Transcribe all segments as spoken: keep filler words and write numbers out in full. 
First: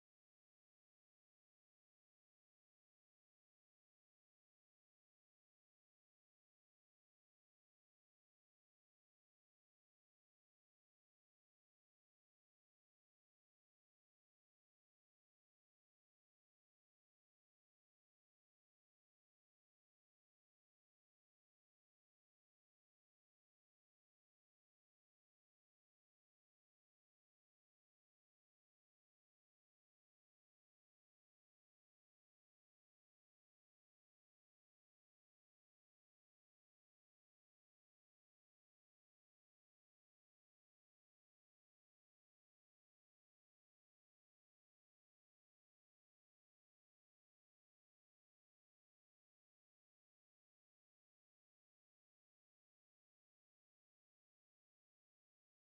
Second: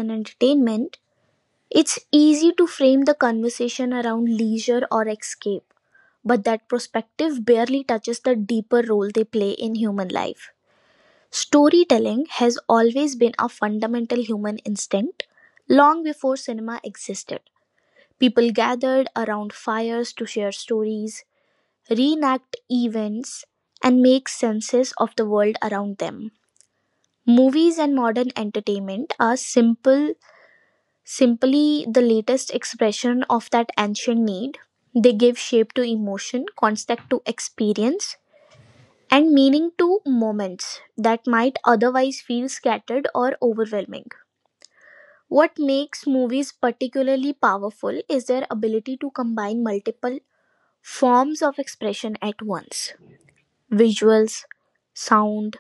and entertainment, it's easy to frame the conversation around leisure or escape, but that perspective barely touches the deeper role they play in human life. Storytelling has always been a fundamental human instinct long before cinema existed. People gathered around fires to share stories, reenact events, and make senses of the world around them. Movies and modern entertainment are simple Simply the latest expression of that ancient need. They give shape to emotion, context to experience, and meaning to moments that might otherwise feel scattered or overwhelming. What makes movies particularly powerful is their ability to combine multiple forms of expression at once. Visuals, sound,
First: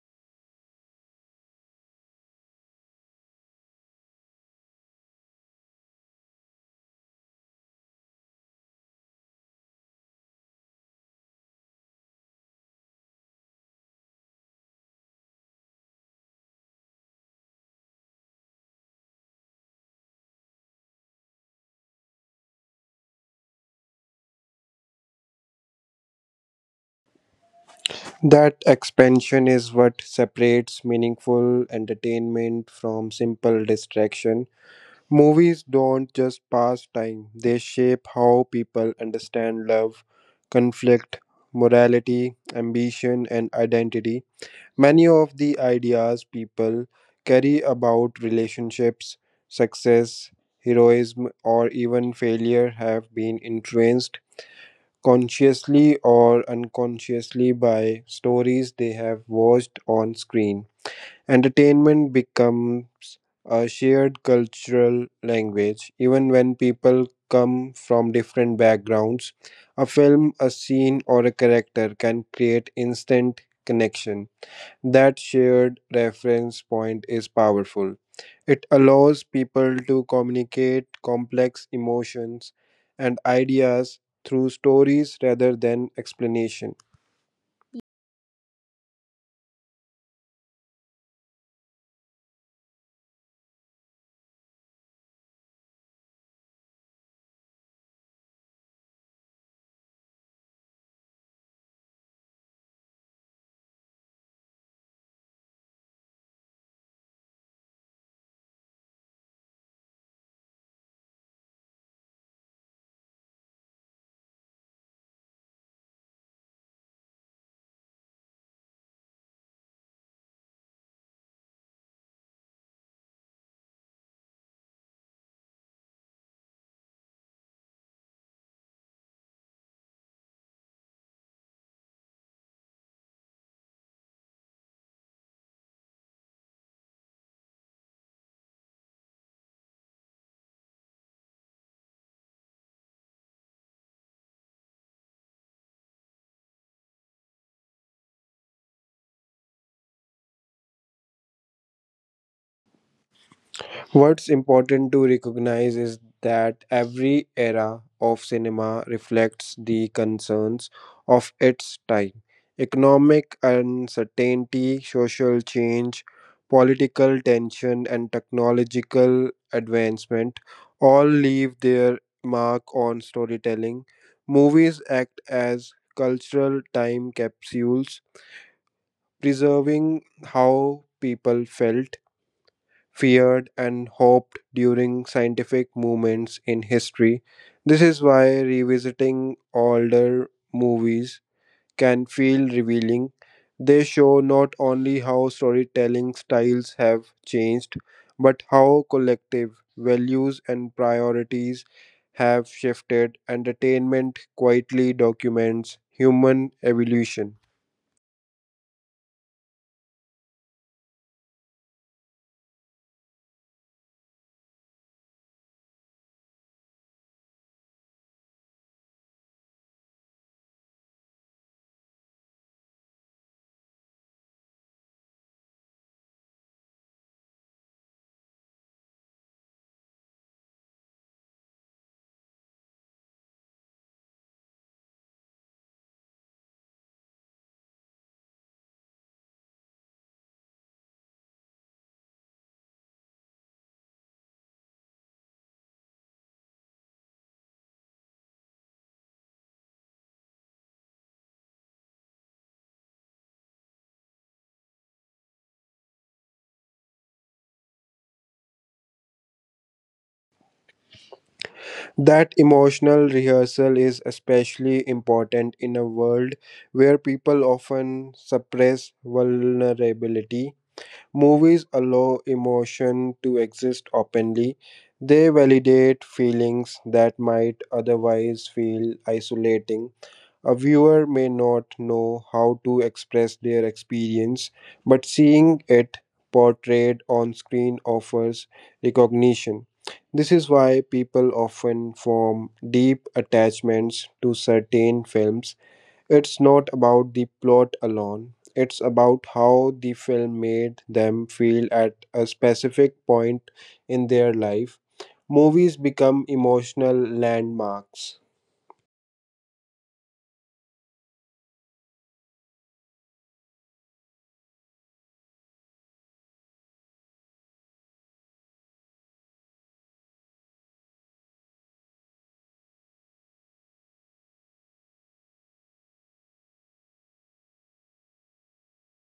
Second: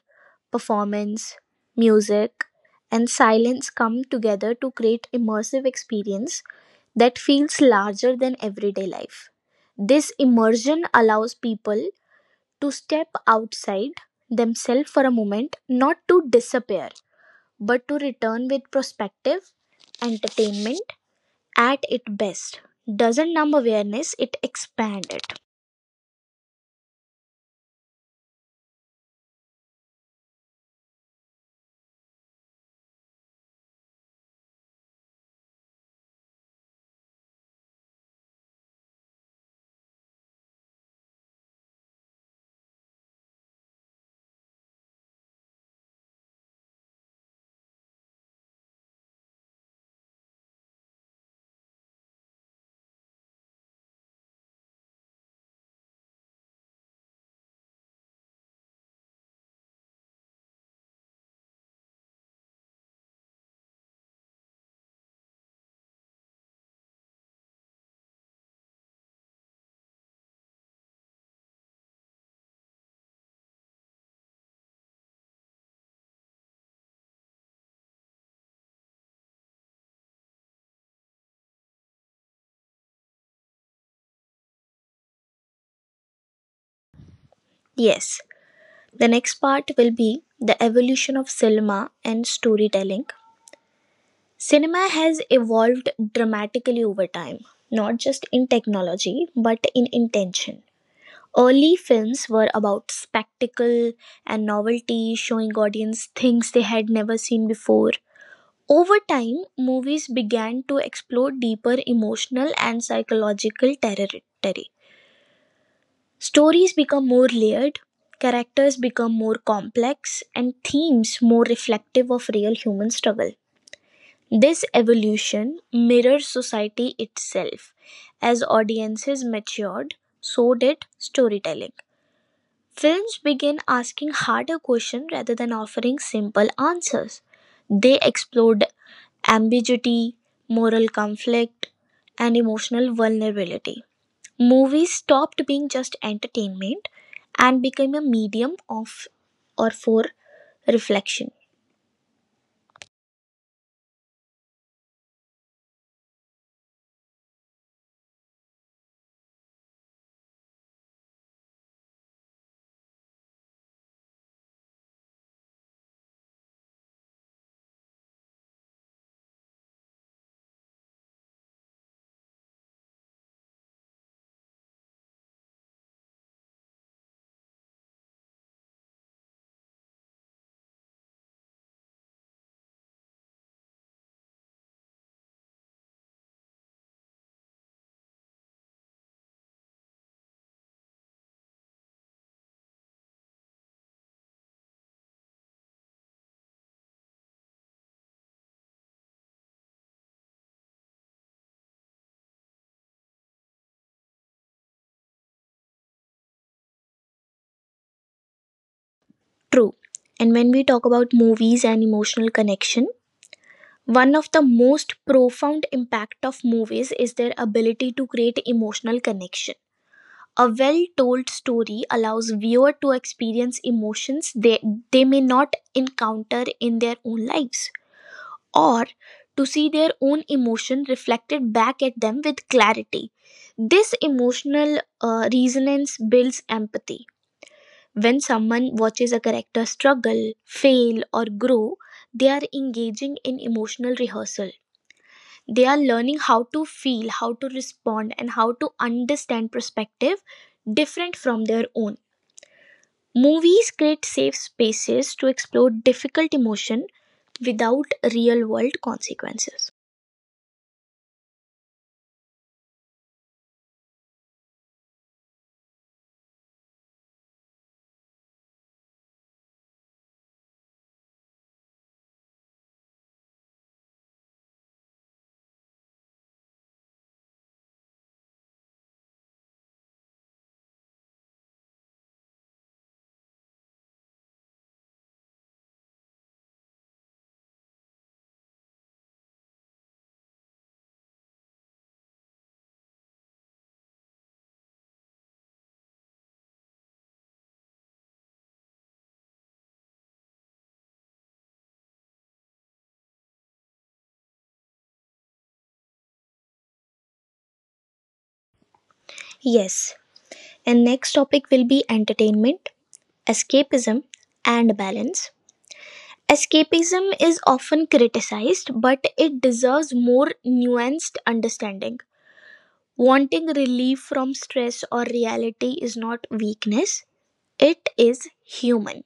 performance, music, and silence come together to create immersive experience that feels larger than everyday life. This immersion allows people to step outside themselves for a moment, not to disappear, but to return with perspective. Entertainment at its best doesn't numb awareness, it expands it. That expansion is what separates meaningful entertainment from simple distraction. Movies don't just pass time, they shape how people understand love, conflict, morality, ambition, and identity. Many of the ideas people carry about relationships, success, heroism, or even failure have been influenced consciously or unconsciously by stories they have watched on screen. Entertainment becomes a shared cultural language, even when people come from different backgrounds. A film, a scene, or a character can create instant connection. That shared reference point is powerful. It allows people to communicate complex emotions and ideas through stories rather than explanation. Yes. The next part will be the evolution of cinema and storytelling. Cinema has evolved dramatically over time, not just in technology but in intention. Early films were about spectacle and novelty, showing audience things they had never seen before. Over time, movies began to explore deeper emotional and psychological territory. Stories become more layered, characters become more complex, and themes more reflective of real human struggle. This evolution mirrors society itself. As audiences matured, so did storytelling. Films began asking harder questions rather than offering simple answers. They explored ambiguity, moral conflict, and emotional vulnerability. Movies stopped being just entertainment and became a medium of or for reflection. What's important to recognize is that every era of cinema reflects the concerns of its time. Economic uncertainty, social change, political tension, and technological advancement all leave their mark on storytelling. Movies act as cultural time capsules, preserving how people felt, feared, and hoped during scientific movements in history. This is why revisiting older movies can feel revealing. They show not only how storytelling styles have changed, but how collective values and priorities have shifted. Entertainment quietly documents human evolution. True. And when we talk about movies and emotional connection, one of the most profound impact of movies is their ability to create emotional connection. A well-told story allows viewer to experience emotions they, they may not encounter in their own lives, or to see their own emotion reflected back at them with clarity. This emotional uh, resonance builds empathy. When someone watches a character struggle, fail, or grow, they are engaging in emotional rehearsal. They are learning how to feel, how to respond, and how to understand perspective different from their own. Movies create safe spaces to explore difficult emotion without real world consequences. That emotional rehearsal is especially important in a world where people often suppress vulnerability. Movies allow emotion to exist openly. They validate feelings that might otherwise feel isolating. A viewer may not know how to express their experience, but seeing it portrayed on screen offers recognition. This is why people often form deep attachments to certain films. It's not about the plot alone, it's about how the film made them feel at a specific point in their life. Movies become emotional landmarks. Yes. And next topic will be entertainment, escapism, and balance. Escapism is often criticized, but it deserves more nuanced understanding. Wanting relief from stress or reality is not weakness, it is human.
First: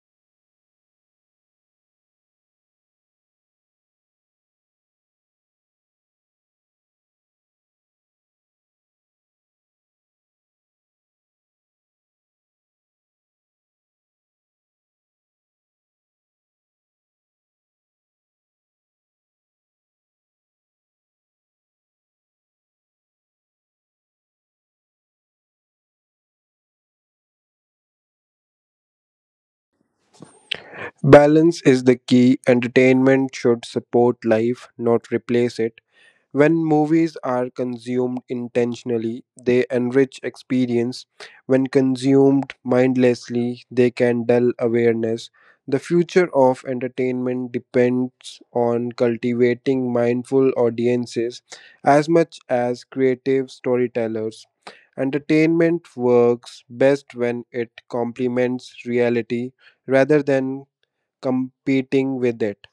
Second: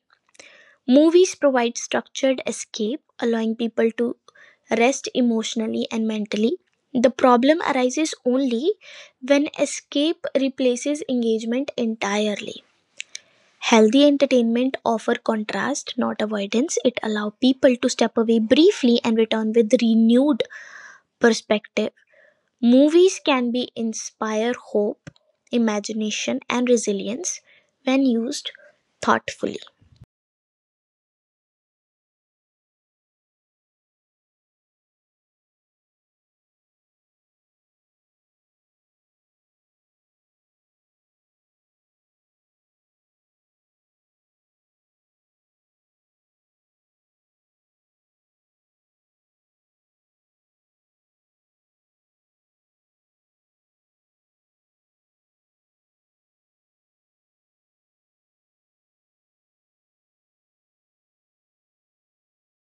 Movies provide structured escape, allowing people to rest emotionally and mentally. The problem arises only when escape replaces engagement entirely. Healthy entertainment offer contrast, not avoidance. It allow people to step away briefly and return with renewed perspective. Movies can be inspire hope, imagination and resilience when used thoughtfully. Balance is the key. Entertainment should support life, not replace it. When movies are consumed intentionally, they enrich experience. When consumed mindlessly, they can dull awareness. The future of entertainment depends on cultivating mindful audiences as much as creative storytellers. Entertainment works best when it complements reality rather than competing with it.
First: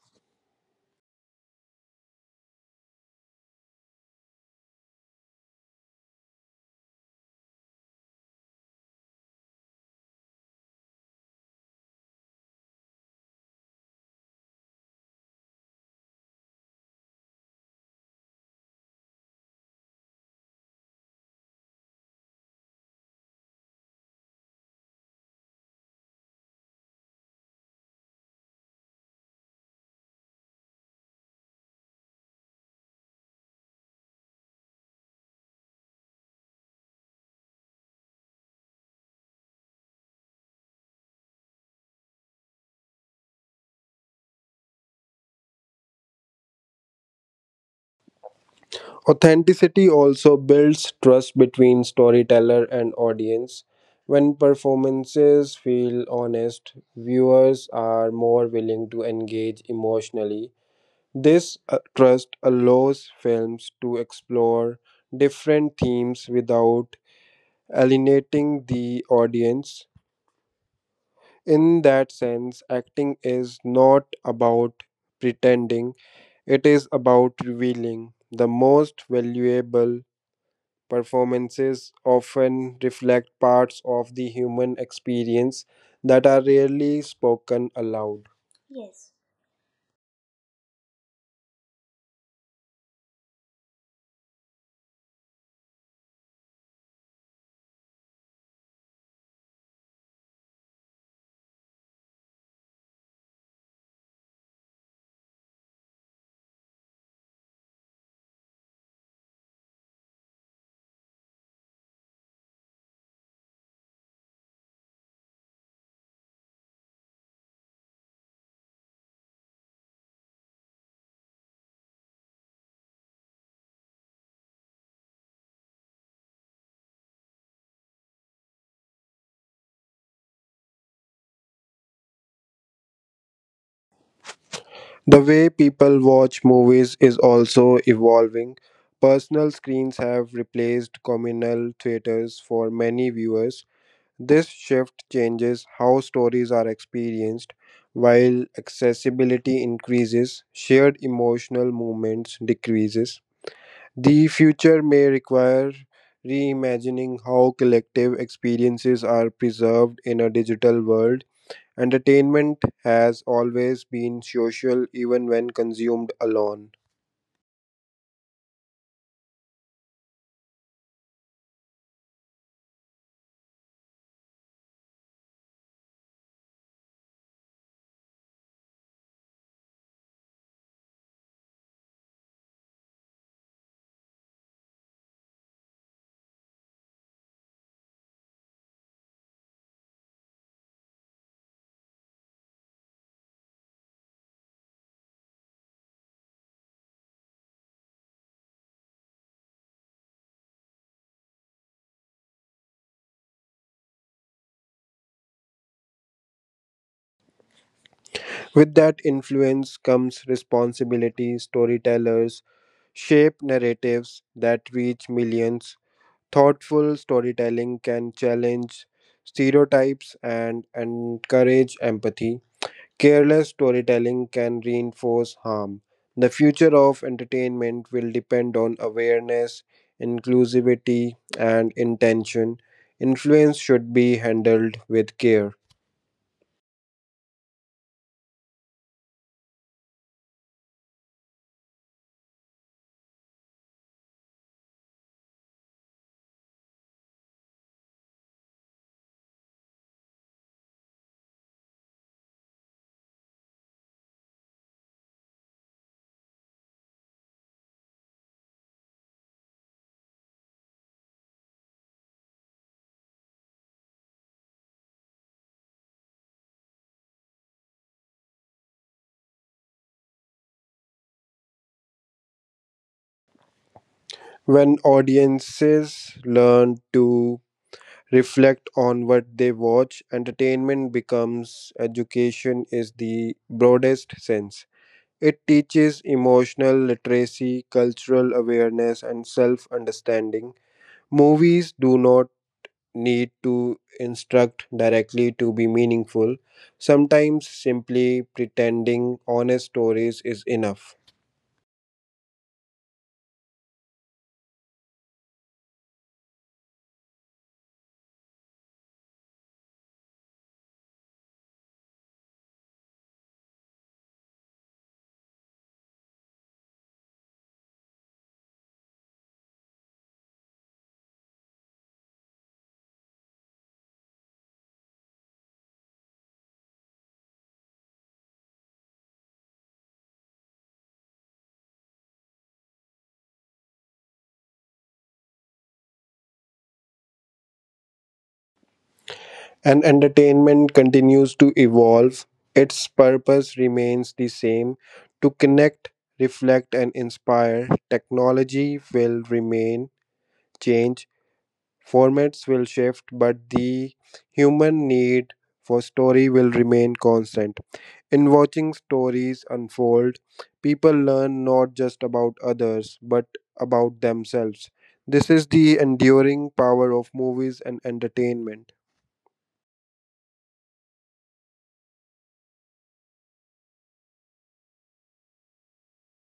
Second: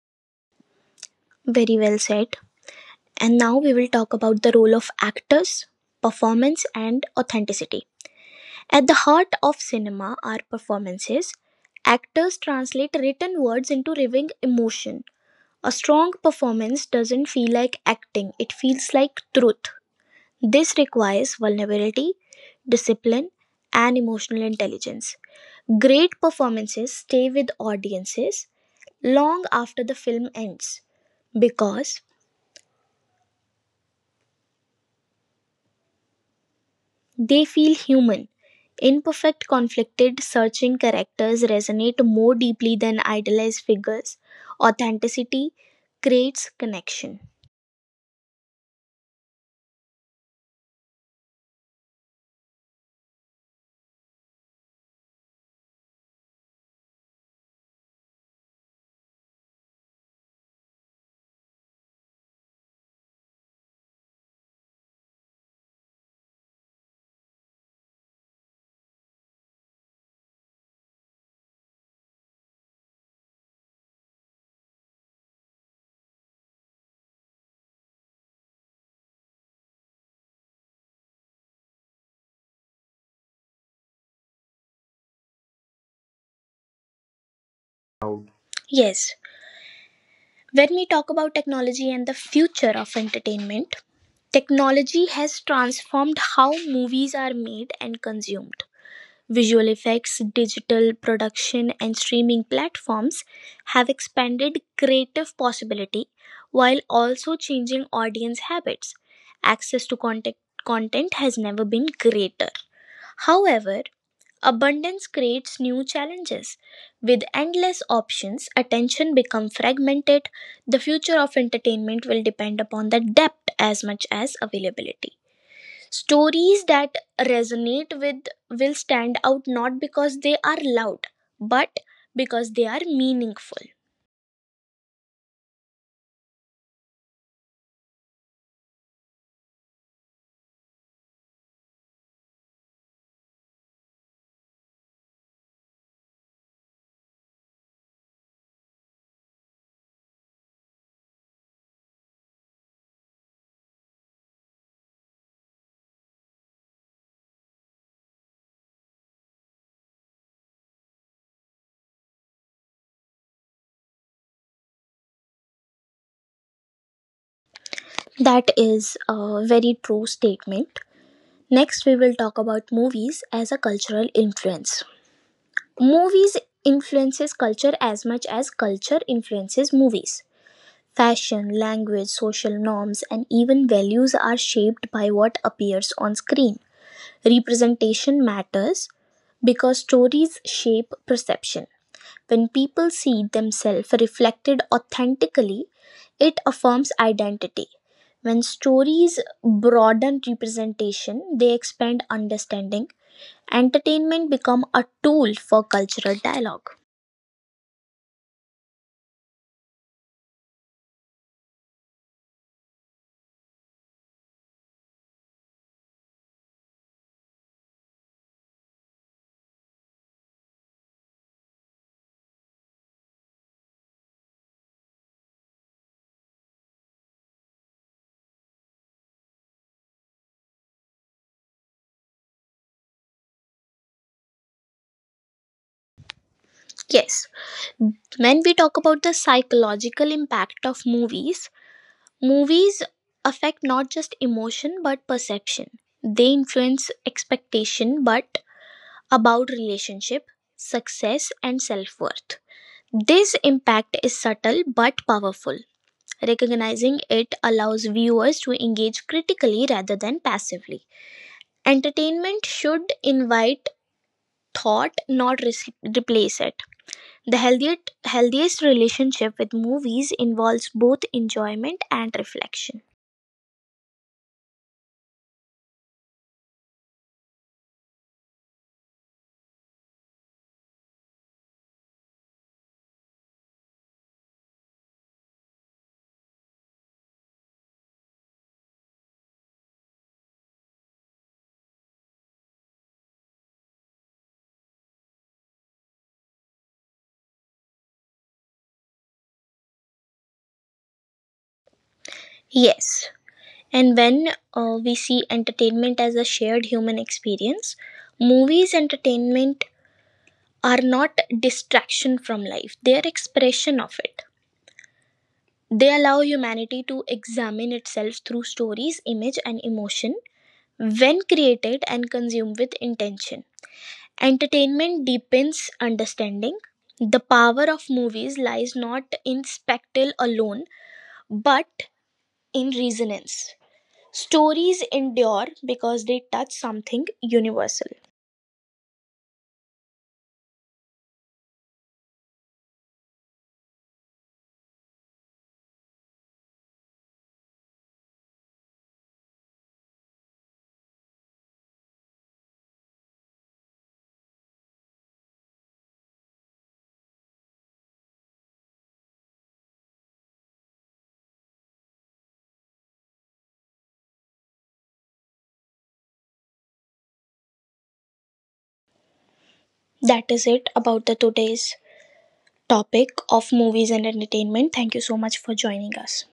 Very well said. And now we will talk about the role of actors, performance and authenticity. At the heart of cinema are performances. Actors translate written words into living emotion. A strong performance doesn't feel like acting, it feels like truth. This requires vulnerability, discipline, and emotional intelligence. Great performances stay with audiences long after the film ends because they feel human. Imperfect, conflicted, searching characters resonate more deeply than idealized figures. Authenticity creates connection. Authenticity also builds trust between storyteller and audience. When performances feel honest, viewers are more willing to engage emotionally. This uh, trust allows films to explore different themes without alienating the audience. In that sense, acting is not about pretending, it is about revealing. The most valuable performances often reflect parts of the human experience that are rarely spoken aloud. Yes. When we talk about technology and the future of entertainment, technology has transformed how movies are made and consumed. Visual effects, digital production, and streaming platforms have expanded creative possibility while also changing audience habits. Access to content, content has never been greater. However, abundance creates new challenges. With endless options, attention becomes fragmented. The future of entertainment will depend upon the depth as much as availability. Stories that resonate with will stand out not because they are loud, but because they are meaningful. The way people watch movies is also evolving. Personal screens have replaced communal theaters for many viewers. This shift changes how stories are experienced. While accessibility increases, shared emotional moments decreases. The future may require reimagining how collective experiences are preserved in a digital world. Entertainment has always been social, even when consumed alone. That is a very true statement. Next, we will talk about movies as a cultural influence. Movies influences culture as much as culture influences movies. Fashion, language, social norms, and even values are shaped by what appears on screen. Representation matters because stories shape perception. When people see themselves reflected authentically, it affirms identity. When stories broaden representation, they expand understanding. Entertainment become a tool for cultural dialogue. With that influence comes responsibility. Storytellers shape narratives that reach millions. Thoughtful storytelling can challenge stereotypes and encourage empathy. Careless storytelling can reinforce harm. The future of entertainment will depend on awareness, inclusivity, and intention. Influence should be handled with care. Yes, when we talk about the psychological impact of movies, movies affect not just emotion but perception. They influence expectation but about relationship, success, and self worth. This impact is subtle but powerful. Recognizing it allows viewers to engage critically rather than passively. Entertainment should invite thought, not re- replace it. The healthiest, healthiest relationship with movies involves both enjoyment and reflection. When audiences learn to reflect on what they watch, entertainment becomes education is the broadest sense. It teaches emotional literacy, cultural awareness, and self understanding. Movies do not need to instruct directly to be meaningful. Sometimes simply pretending honest stories is enough. Yes, and when uh, we see entertainment as a shared human experience, movies entertainment are not distraction from life, they are expression of it. They allow humanity to examine itself through stories, image, and emotion when created and consumed with intention. Entertainment deepens understanding. The power of movies lies not in spectacle alone, but in resonance. Stories endure because they touch something universal. And entertainment continues to evolve. Its purpose remains the same, to connect, reflect, and inspire. Technology will remain, change, formats will shift, but the human need for story will remain constant. In watching stories unfold, people learn not just about others, but about themselves. This is the enduring power of movies and entertainment. That is it about the today's topic of movies and entertainment. Thank you so much for joining us.